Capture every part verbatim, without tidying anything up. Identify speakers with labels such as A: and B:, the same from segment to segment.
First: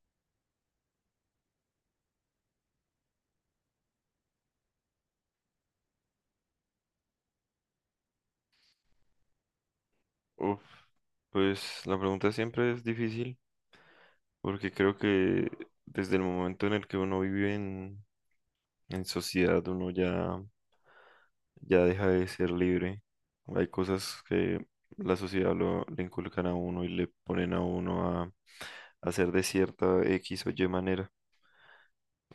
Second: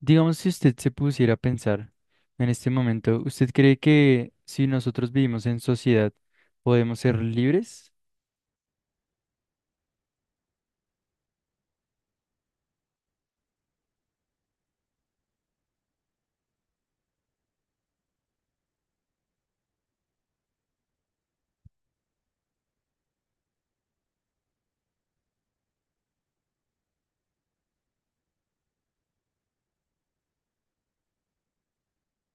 A: Digamos, si usted se pusiera a pensar en este momento, ¿usted cree que si nosotros vivimos en sociedad, podemos ser libres?
B: Uf, pues la pregunta siempre es difícil porque creo que desde el momento en el que uno vive en, en sociedad uno ya, ya deja de ser libre. Hay cosas que la sociedad lo, le inculcan a uno y le ponen a uno a, a hacer de cierta X o Y manera.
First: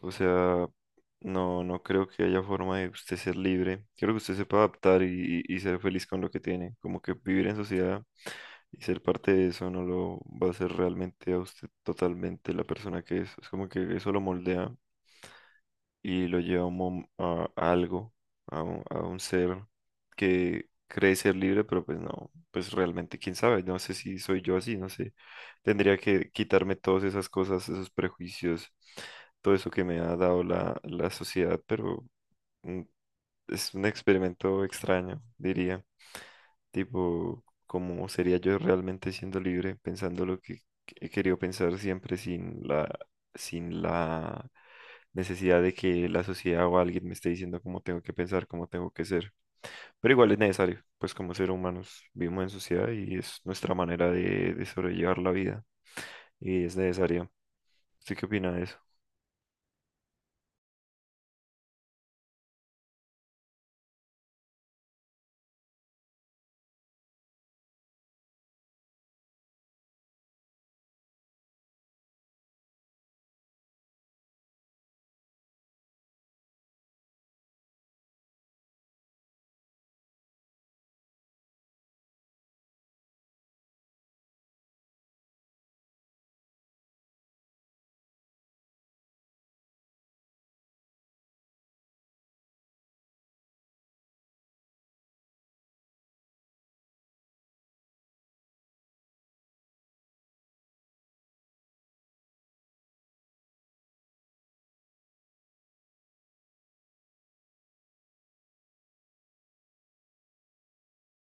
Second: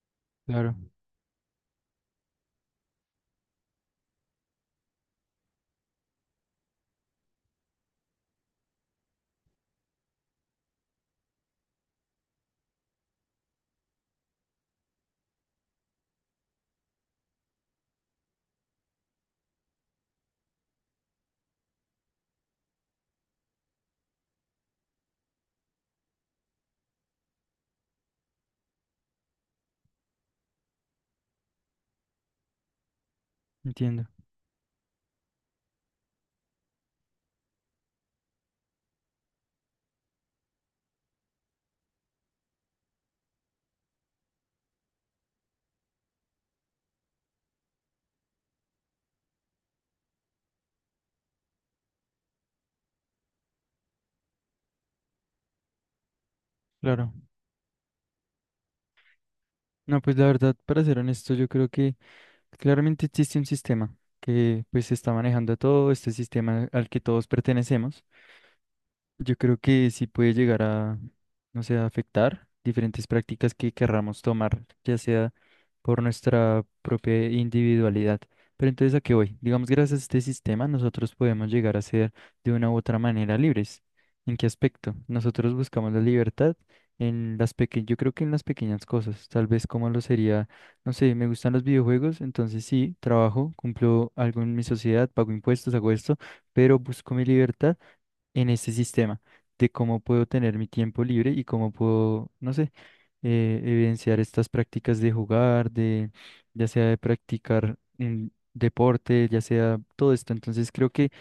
B: O sea,
A: Claro,
B: no, no creo que haya forma de usted ser libre. Creo que usted sepa adaptar y, y y ser feliz con lo que tiene. Como que vivir en sociedad. Y ser parte de eso no lo va a hacer realmente a usted totalmente la persona que es. Es como que eso lo moldea y lo lleva a, un mom- a- a algo, a un, a un ser que cree ser libre, pero pues no, pues realmente quién sabe, no sé si soy yo así, no sé. Tendría que quitarme todas esas cosas, esos prejuicios, todo eso que me ha dado la, la sociedad, pero mm, es un
A: entiendo,
B: experimento extraño, diría. Tipo, ¿cómo sería yo realmente siendo libre, pensando lo que he querido pensar siempre sin la, sin la necesidad de que la sociedad o alguien me esté diciendo cómo tengo que pensar, cómo tengo que ser? Pero igual es necesario, pues como seres humanos vivimos en sociedad y es nuestra manera de, de sobrellevar la vida y es
A: claro.
B: necesaria. ¿Usted qué opina de eso?
A: No, pues la verdad, para ser honesto, yo creo que claramente existe un sistema que pues está manejando todo este sistema al que todos pertenecemos. Yo creo que sí puede llegar a, no sé, a afectar diferentes prácticas que querramos tomar, ya sea por nuestra propia individualidad. Pero entonces, ¿a qué voy? Digamos, gracias a este sistema, nosotros podemos llegar a ser de una u otra manera libres. ¿En qué aspecto? Nosotros buscamos la libertad en las pequeñas, yo creo que en las pequeñas cosas, tal vez como lo sería, no sé, me gustan los videojuegos, entonces sí, trabajo, cumplo algo en mi sociedad, pago impuestos, hago esto, pero busco mi libertad en este sistema de cómo puedo tener mi tiempo libre y cómo puedo, no sé, eh, evidenciar estas prácticas de jugar, de ya sea de practicar un deporte, ya sea todo esto. Entonces creo que,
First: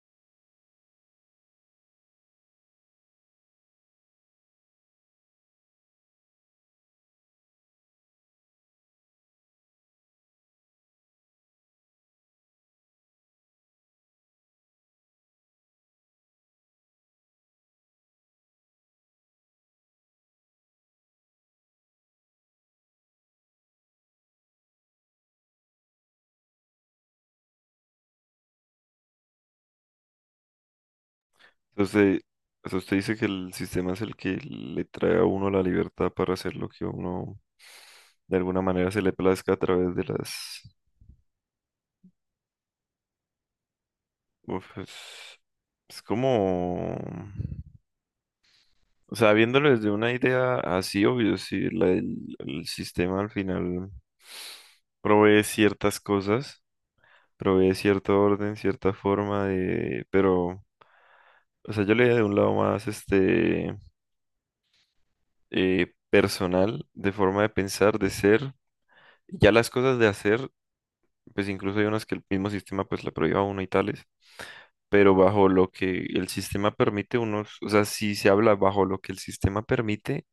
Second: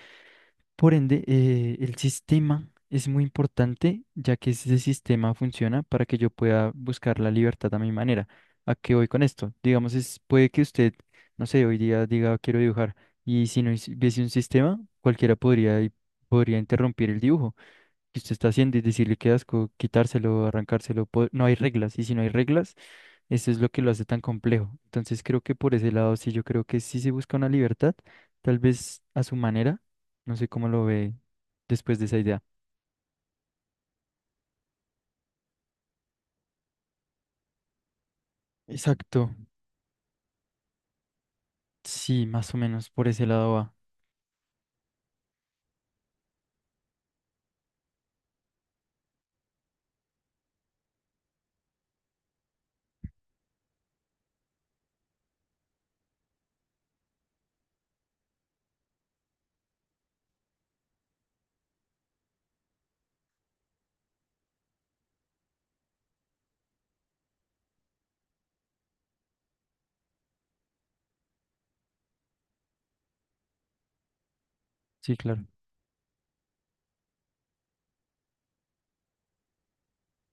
A: por ende, eh, el sistema es muy importante, ya que ese sistema funciona para que yo pueda buscar la libertad a mi manera. ¿A qué voy con esto? Digamos, es, puede que usted, no sé, hoy día diga quiero dibujar y si no hubiese un sistema, cualquiera podría, podría interrumpir el dibujo que usted está haciendo y decirle qué asco, quitárselo, arrancárselo. po- No hay reglas, y si no hay reglas, eso es lo que lo hace tan complejo. Entonces creo que por ese lado sí, yo creo que sí se busca una libertad, tal vez a su manera, no sé cómo lo ve después de esa
B: Entonces,
A: idea.
B: o sea, usted dice que el sistema es el que le trae a uno la libertad para hacer lo que uno de alguna manera se le
A: Exacto,
B: plazca a través de las...
A: sí, más o menos por ese lado va.
B: Uf, es, es como... O sea, viéndolo desde una idea así, obvio, si el, el sistema al final provee ciertas cosas, provee cierto orden, cierta forma de... Pero, o sea, yo le de un lado más este eh, personal, de forma de pensar, de ser, ya las cosas de hacer, pues incluso hay unas que el mismo sistema pues la prohíba a uno y tales, pero
A: Sí, claro,
B: bajo lo que el sistema permite, unos, o sea, si se habla bajo lo que el sistema permite,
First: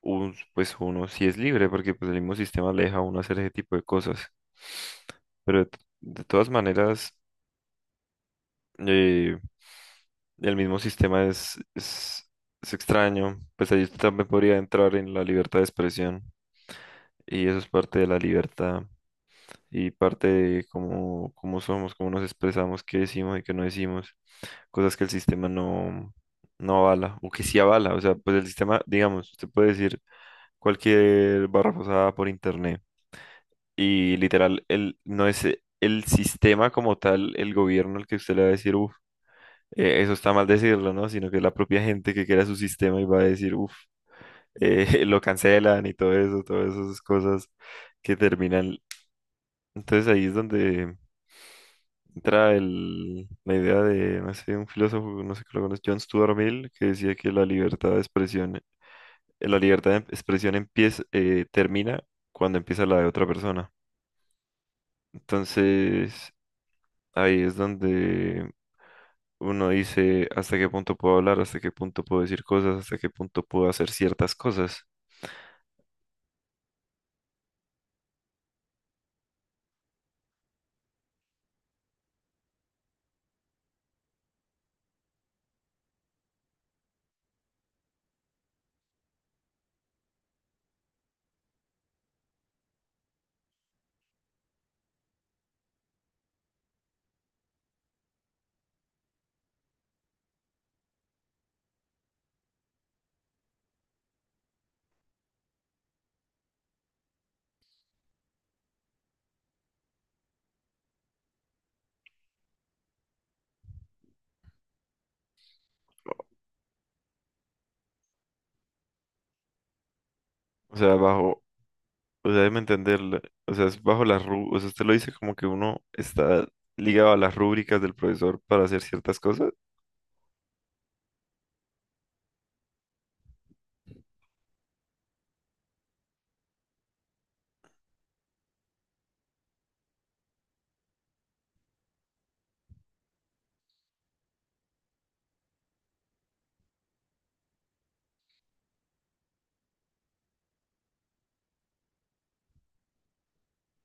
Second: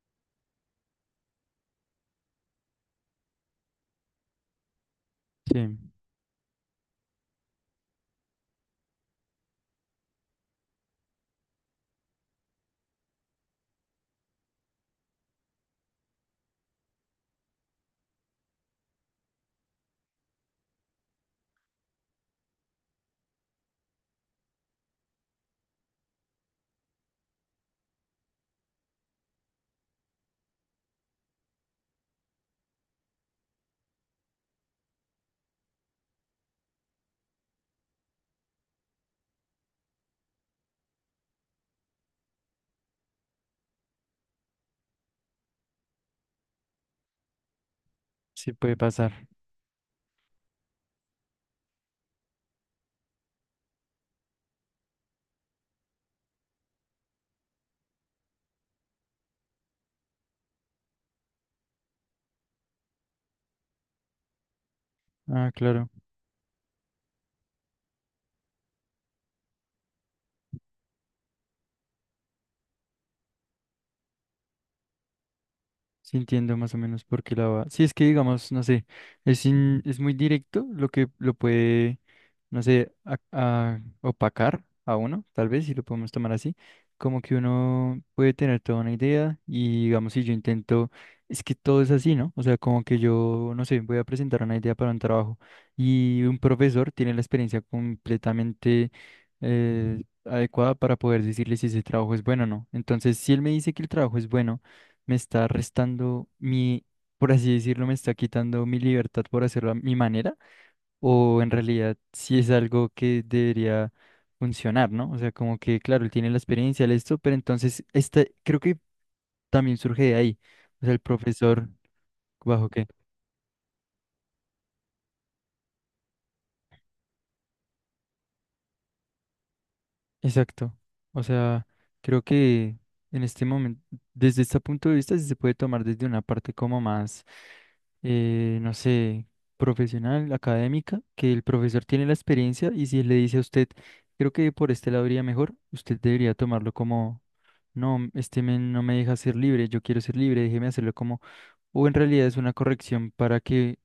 B: un- pues uno sí es libre, porque pues el mismo sistema le deja a uno hacer ese tipo de cosas. Pero de,
A: sí,
B: t- de todas maneras, eh, el mismo sistema es, es, es extraño, pues ahí también podría entrar en la libertad de expresión, y eso es parte de la libertad. Y parte de cómo, cómo somos, cómo nos expresamos, qué decimos y qué no decimos. Cosas que el sistema no, no avala o que sí avala. O sea, pues el sistema, digamos, usted puede decir cualquier barra pasada por internet y literal, el, no es e- el sistema como tal, el gobierno el que usted le va a decir, uff, eso está mal decirlo, ¿no? Sino que es la propia gente que crea su sistema y va a decir, uff, lo cancelan y todo eso, todas esas cosas que
A: sí puede
B: terminan.
A: pasar.
B: Entonces ahí es donde entra el, la idea de, no sé, un filósofo, no sé que lo conoce, John Stuart Mill, que decía que la libertad de expresión, eh, la libertad de em, expresión empieza, eh, termina cuando empieza la de otra persona.
A: Ah, claro.
B: Entonces, ahí es donde uno dice hasta qué punto puedo hablar, hasta qué punto puedo decir cosas, hasta qué punto puedo hacer ciertas cosas.
A: Sí, entiendo más o menos por qué la va. Sí, es que digamos, no sé, es, in- es muy directo lo que lo puede, no sé, a- a- opacar a uno, tal vez, si lo podemos tomar así. Como que uno puede tener toda una idea y digamos, si yo intento, es que todo es así, ¿no? O sea, como que yo, no sé, voy a presentar una idea para un trabajo y un profesor tiene la experiencia completamente eh, adecuada para poder decirle si ese trabajo es bueno o no. Entonces, si él me dice que el trabajo es bueno, me está restando mi, por así decirlo, me está quitando mi libertad por hacerlo a mi manera, o en realidad si es algo que debería funcionar, ¿no? O sea, como que, claro, él tiene la experiencia, de esto, pero entonces, este, creo que también surge de ahí,
B: O
A: o sea,
B: sea,
A: el
B: bajo,
A: profesor,
B: o sea, déjeme
A: ¿bajo qué?
B: entender, la- o sea, es bajo las rú, o sea, usted lo dice como que uno está ligado a las rúbricas del profesor para hacer ciertas cosas.
A: Exacto. O sea, creo que en este momento, desde este punto de vista, sí se puede tomar desde una parte como más, eh, no sé, profesional, académica, que el profesor tiene la experiencia y si le dice a usted, creo que por este lado iría mejor, usted debería tomarlo como, no, este men no me deja ser libre, yo quiero ser libre, déjeme hacerlo como, o en realidad es una corrección para que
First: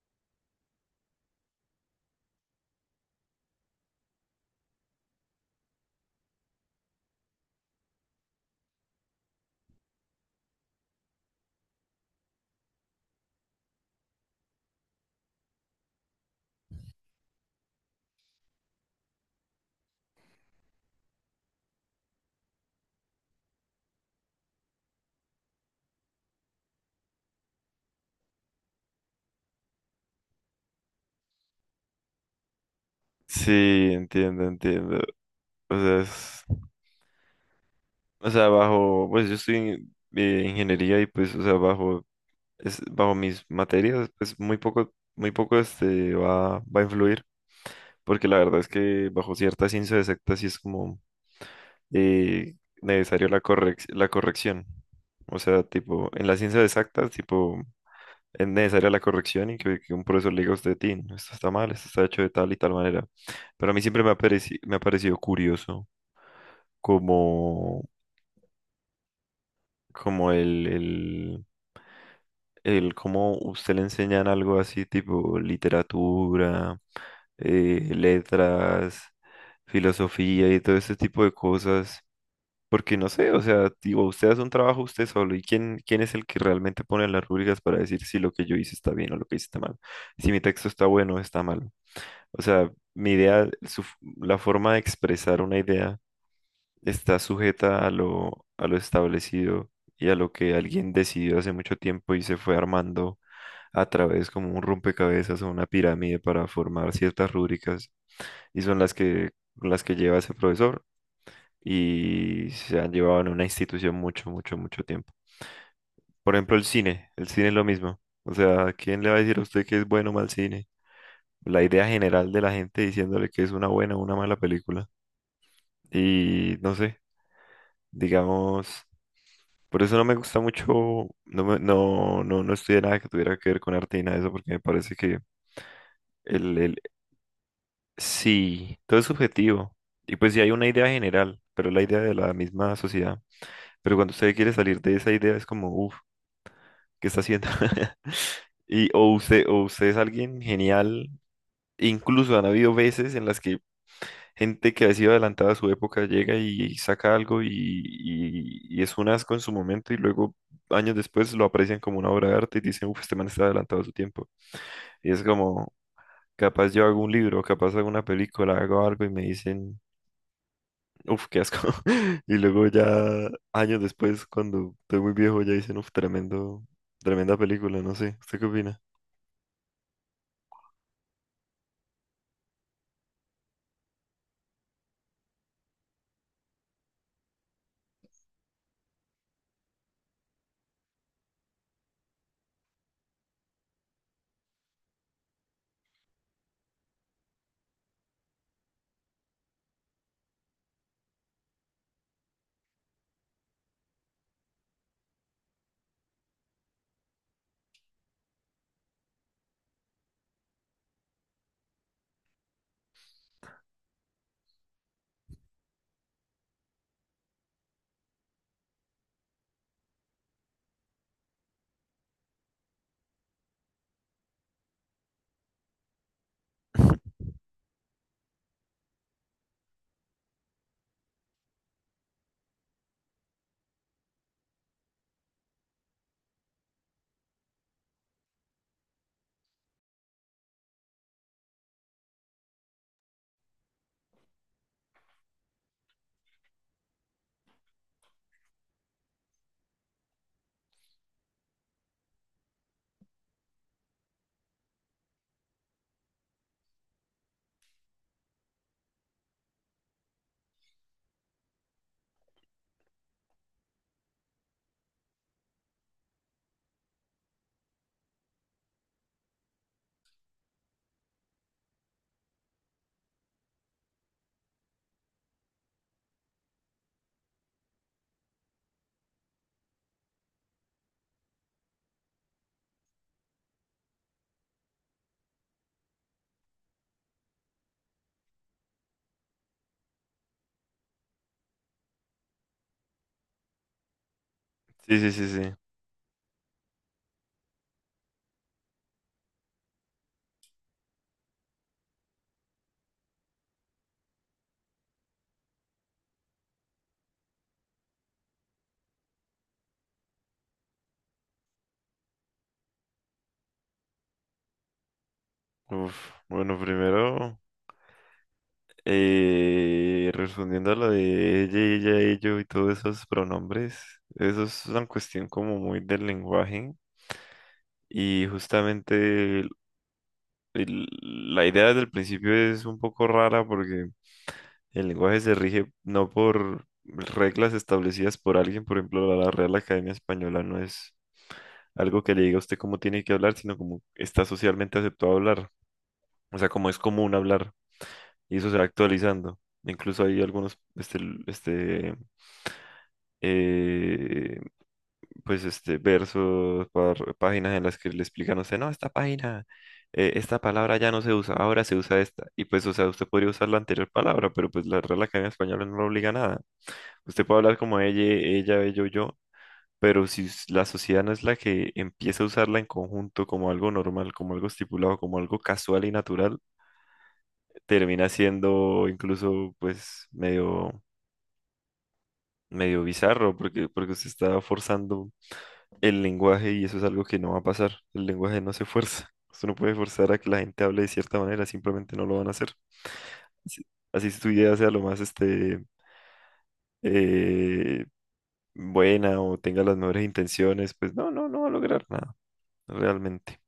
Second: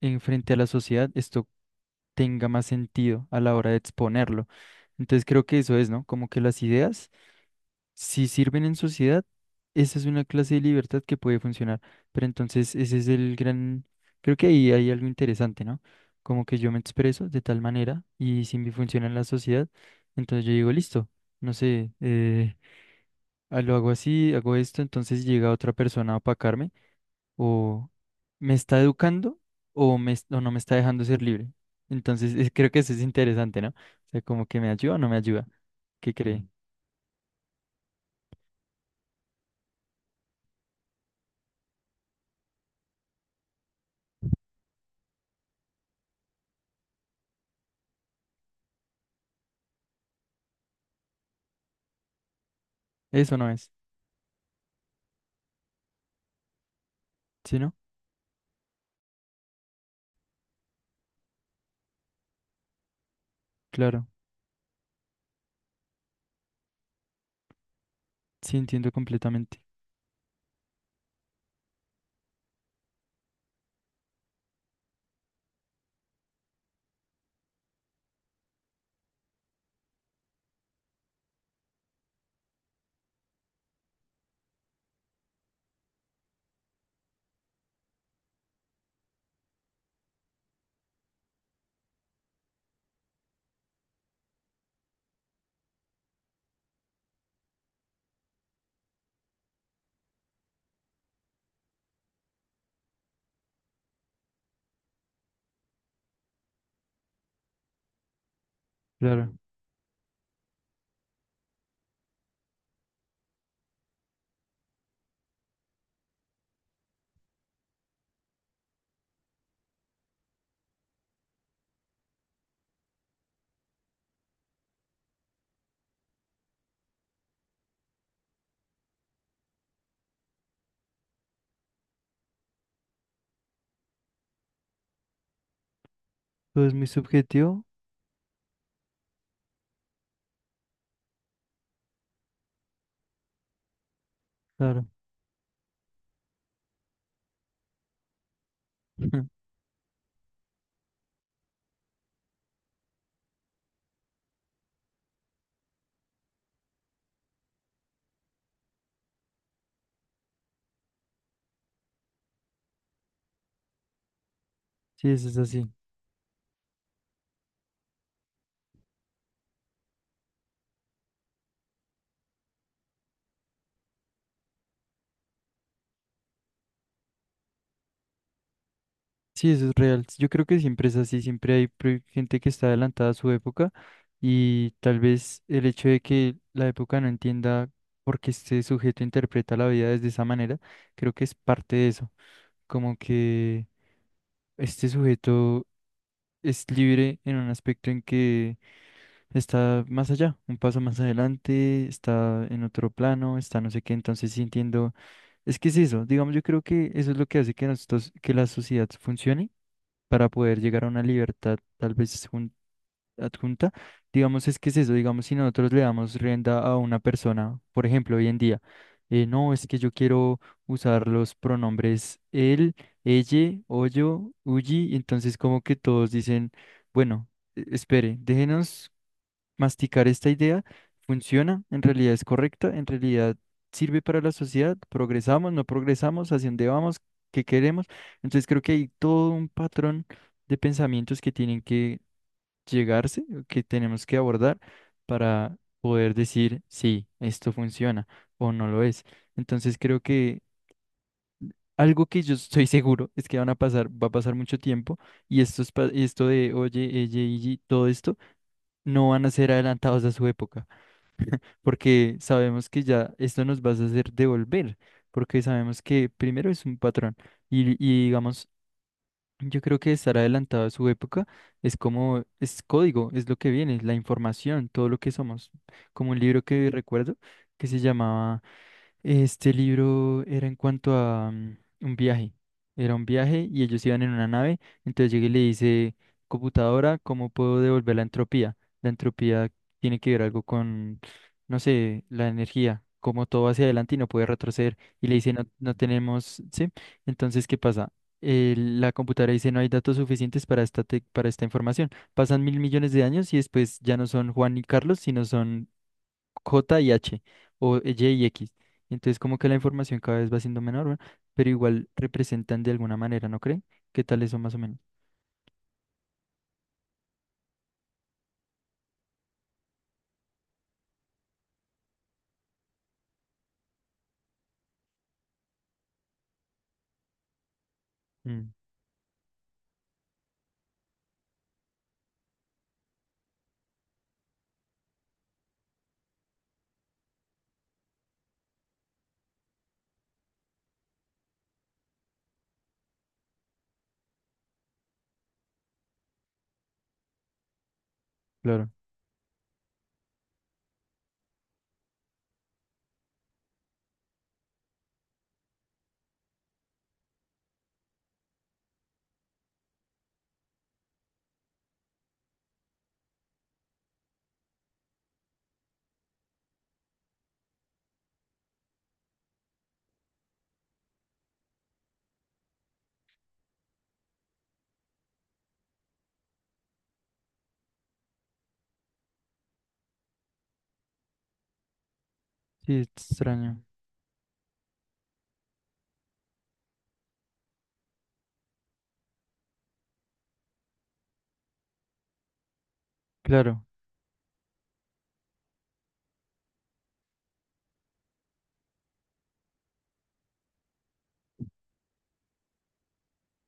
A: enfrente a la sociedad esto tenga más sentido a la hora de exponerlo. Entonces creo que eso es, ¿no? Como que las ideas, si sirven en sociedad, esa es una clase de libertad que puede funcionar. Pero entonces ese es el gran, creo que ahí hay algo interesante, ¿no? Como que yo me expreso de tal manera y si me funciona en la sociedad, entonces yo digo, listo, no sé, eh, ah, lo hago así, hago esto, entonces llega otra persona a opacarme o me está educando o, me, es- o no me está dejando ser libre. Entonces, eh, creo que eso es interesante, ¿no? O
B: Sí,
A: sea,
B: entiendo,
A: como que me ayuda
B: entiendo.
A: o no me ayuda.
B: O sea,
A: ¿Qué cree?
B: es-
A: Ujú.
B: o sea, bajo, pues yo estoy en eh, ingeniería y pues, o sea, bajo, es, bajo mis materias, pues muy poco, muy poco este va, va a influir, porque la verdad es que bajo cierta ciencia exacta sí es como eh, necesario
A: Eso
B: la
A: no es.
B: correc- la corrección. O sea, tipo, en las ciencias exactas,
A: ¿Sí,
B: tipo,
A: no?
B: es necesaria la corrección y que, que un profesor le diga a usted, Tin, esto está mal, esto está hecho de tal y tal manera. Pero a mí siempre
A: Claro.
B: me ha pareci- me ha parecido curioso. Como,
A: Sí, entiendo completamente.
B: como el, el, el cómo usted le enseñan algo así tipo literatura, eh, letras, filosofía y todo ese tipo de cosas. Porque no sé, o sea, digo, usted hace un trabajo usted solo y quién, quién es el que realmente pone las rúbricas para decir si lo que yo hice está bien o lo que hice está mal, si mi texto está bueno o está mal. O sea, mi idea, su f- la forma de expresar una idea está sujeta a lo, a lo establecido y a lo que alguien decidió hace mucho tiempo y se fue armando a través como un rompecabezas o una pirámide para formar ciertas rúbricas y son las que,
A: Claro.
B: las que lleva ese profesor y se han llevado en una institución mucho, mucho, mucho tiempo. Por ejemplo, el cine, el cine es lo mismo. O sea, ¿quién le va a decir a usted que es bueno o mal cine? La idea general de la gente diciéndole que es una buena o una mala película. Y no sé, digamos... Por eso no me gusta mucho, no, me- no, no, no estudié nada que tuviera que ver con arte y nada de eso, porque me parece que el,
A: Todo es
B: el,
A: muy subjetivo.
B: sí, todo es subjetivo. Y pues sí hay una idea general, pero la idea de la misma sociedad. Pero cuando usted quiere salir
A: Claro.
B: de esa idea es como, uff, ¿qué está haciendo? Y o usted, o usted es alguien genial, incluso han habido veces en las que gente que ha sido adelantada a su época llega y saca algo y, y- y es un asco en su momento y luego años después lo aprecian como una obra de arte y dicen, uff, este man está adelantado a su tiempo.
A: Sí,
B: Y es
A: eso es así.
B: como, capaz yo hago un libro, capaz hago una película, hago algo y me dicen, uff, qué asco. Y luego ya años después, cuando estoy muy viejo, ya dicen, uff, tremendo, tremenda película, no sé, ¿usted qué opina?
A: Sí, eso es real. Yo creo que siempre es así. Siempre hay pre- gente que está adelantada a su época y tal vez el hecho de que la época no entienda por qué este sujeto interpreta la vida desde esa manera, creo que es parte de eso. Como que este sujeto es libre en un aspecto en que está más allá, un paso más adelante, está en otro plano, está no sé qué, entonces sí entiendo, es que es eso, digamos, yo creo que eso es lo que hace que nosotros, que la sociedad funcione para poder llegar a una libertad tal vez adjunta, digamos, es que es eso, digamos, si nosotros le damos rienda a una persona, por ejemplo, hoy en día, eh, no, es que yo quiero usar los pronombres él, ella, o yo, uyi, y entonces como que todos dicen, bueno, e- espere, déjenos masticar esta idea, funciona, en realidad es correcta, en realidad sirve para la sociedad, progresamos, no progresamos, hacia dónde vamos, qué queremos, entonces creo que hay todo un patrón de pensamientos que tienen que llegarse, que tenemos que abordar para poder decir si esto funciona o no lo es. Entonces creo que algo que yo estoy seguro es que van a pasar, va a pasar mucho tiempo y esto, es, pa- y esto de oye, ella y todo esto no van a ser adelantados a su época, porque sabemos que ya esto nos va a hacer devolver, porque sabemos que primero es un patrón y, y digamos. Yo creo que estar adelantado a su época es como, es código, es lo que viene, es la información, todo lo que somos. Como un libro que recuerdo que se llamaba este libro era en cuanto a mm, un viaje. Era un viaje y ellos iban en una nave. Entonces llega y le dice, computadora, ¿cómo puedo devolver la entropía? La entropía tiene que ver algo con, no sé, la energía, como todo va hacia adelante y no puede retroceder.
B: Sí,
A: Y
B: sí,
A: le
B: sí,
A: dice, no,
B: sí.
A: no tenemos, ¿sí? Entonces, ¿qué pasa? Eh, la computadora dice, no hay datos suficientes para esta, tec- para esta información. Pasan mil millones de años y después ya no son Juan y Carlos, sino son J y H o Y y X. Entonces como que la información cada vez va siendo menor, ¿verdad? Pero igual representan de alguna manera, ¿no creen? ¿Qué tal eso más o menos?
B: Uf, bueno, primero... Eh, respondiendo a lo de ella, ella, ello y todos esos pronombres, eso es una cuestión como muy del lenguaje y
A: Mm,
B: justamente el- el- la idea del principio es un poco rara porque el lenguaje se rige no por reglas establecidas por alguien, por ejemplo, la la Real Academia Española no es algo que le diga a usted cómo tiene que hablar, sino como está socialmente aceptado hablar, o sea, como es común hablar y eso se va
A: claro.
B: actualizando. Incluso hay algunos este, l- este, eh, pues este versos, par- páginas en las que le explican a usted, no, esta página, eh, esta palabra ya no se usa, ahora se usa esta. Y pues, o sea, usted podría usar la anterior palabra, pero pues la Real Academia Española no lo obliga a nada. Usted puede hablar como ella, ella, ello, yo, pero si s- la sociedad no es la que empieza a usarla en conjunto como algo normal, como algo estipulado, como algo casual y natural, termina siendo incluso pues medio
A: Sí,
B: medio
A: es
B: bizarro
A: extraño.
B: porque porque usted está forzando el lenguaje y eso es algo que no va a pasar. El lenguaje no se fuerza. Usted no puede forzar a que la gente hable de cierta manera, simplemente no lo van a hacer. Así
A: Claro.
B: así su idea sea lo más este, eh, buena o tenga las mejores intenciones, pues no, no, no va a lograr nada, realmente.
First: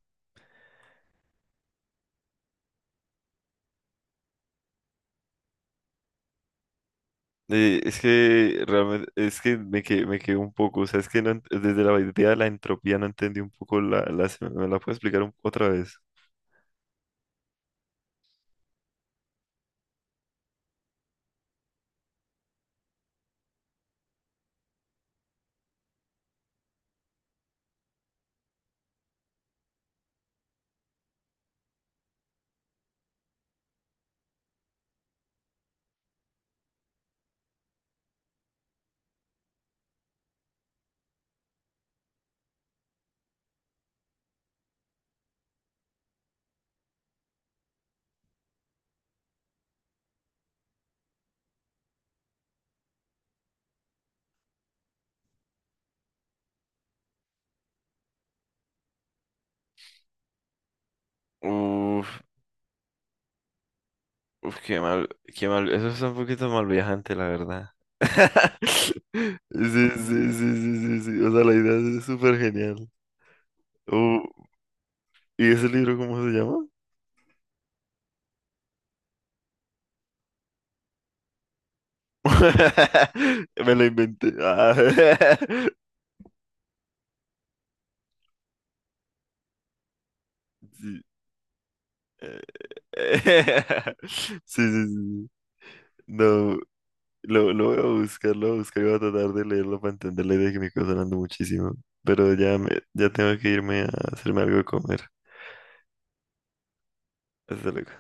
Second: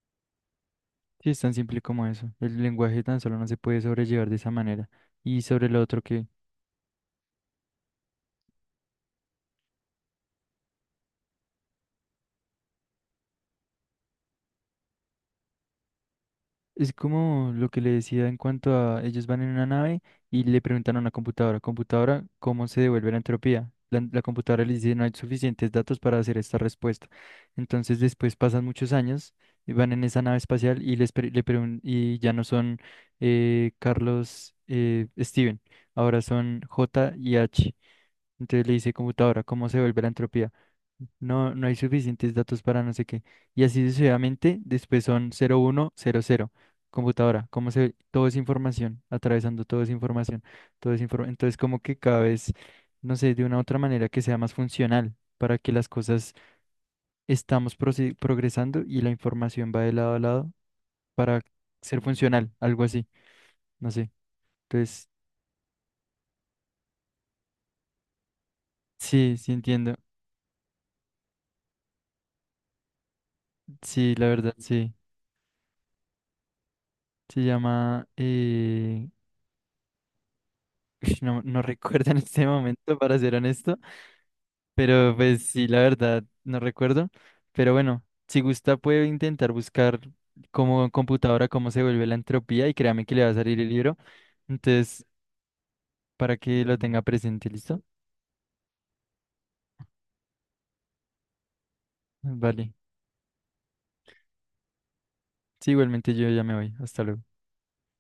A: Sí, es tan simple como eso. El lenguaje tan solo no se puede sobrellevar de esa manera. Y sobre lo otro que...
B: Eh, es que realmente, es que me quedé, me quedé un poco, o sea, es que no ent- desde la idea de la entropía no entendí un poco la, la- ¿me la puedo explicar un- otra vez?
A: Es como lo que le decía en cuanto a ellos van en una nave y le preguntan a una computadora, computadora, ¿cómo se devuelve la entropía? La, la computadora les dice, no hay suficientes datos para hacer esta respuesta. Entonces después pasan muchos años y van en esa nave espacial y, les pre- le pregun- y ya no son eh, Carlos, eh, Steven, ahora son J y H. Entonces le dice computadora, ¿cómo se vuelve la entropía? No, no hay suficientes datos para no sé qué. Y así sucesivamente, después son cero uno cero cero. Computadora, ¿cómo se? Todo es información, atravesando todo es información, todo es informa- Entonces, como que cada vez, no sé, de una u otra manera que sea más funcional para que las cosas estamos proce- progresando y la información va de lado a lado para ser
B: Uf,
A: funcional, algo así, no sé.
B: uf, qué mal,
A: Entonces,
B: qué mal. Eso es un poquito mal viajante, la verdad.
A: sí, sí
B: Sí,
A: entiendo.
B: sí, sí, sí, sí, sí. O sea, la idea es súper genial.
A: Sí,
B: Uh,
A: la verdad, sí.
B: ¿y ese libro cómo se llama?
A: Se llama eh, Ush, no, no recuerdo en este momento, para ser
B: Me
A: honesto,
B: lo inventé. Ah.
A: pero pues sí, la verdad, no recuerdo. Pero bueno, si gusta puede intentar buscar como
B: Sí.
A: computadora cómo se vuelve la
B: eh,
A: entropía y créame que le va a salir
B: eh.
A: el libro.
B: Sí, sí,
A: Entonces,
B: sí.
A: para
B: No,
A: que lo tenga presente,
B: lo, lo voy a
A: ¿listo?
B: buscar, lo voy a buscar y voy a tratar de leerlo para entender la idea que me está sonando muchísimo. Pero ya, me,
A: Vale.
B: ya tengo que irme a hacerme algo de comer.
A: Sí, igualmente yo ya me voy. Hasta luego.
B: Hasta luego.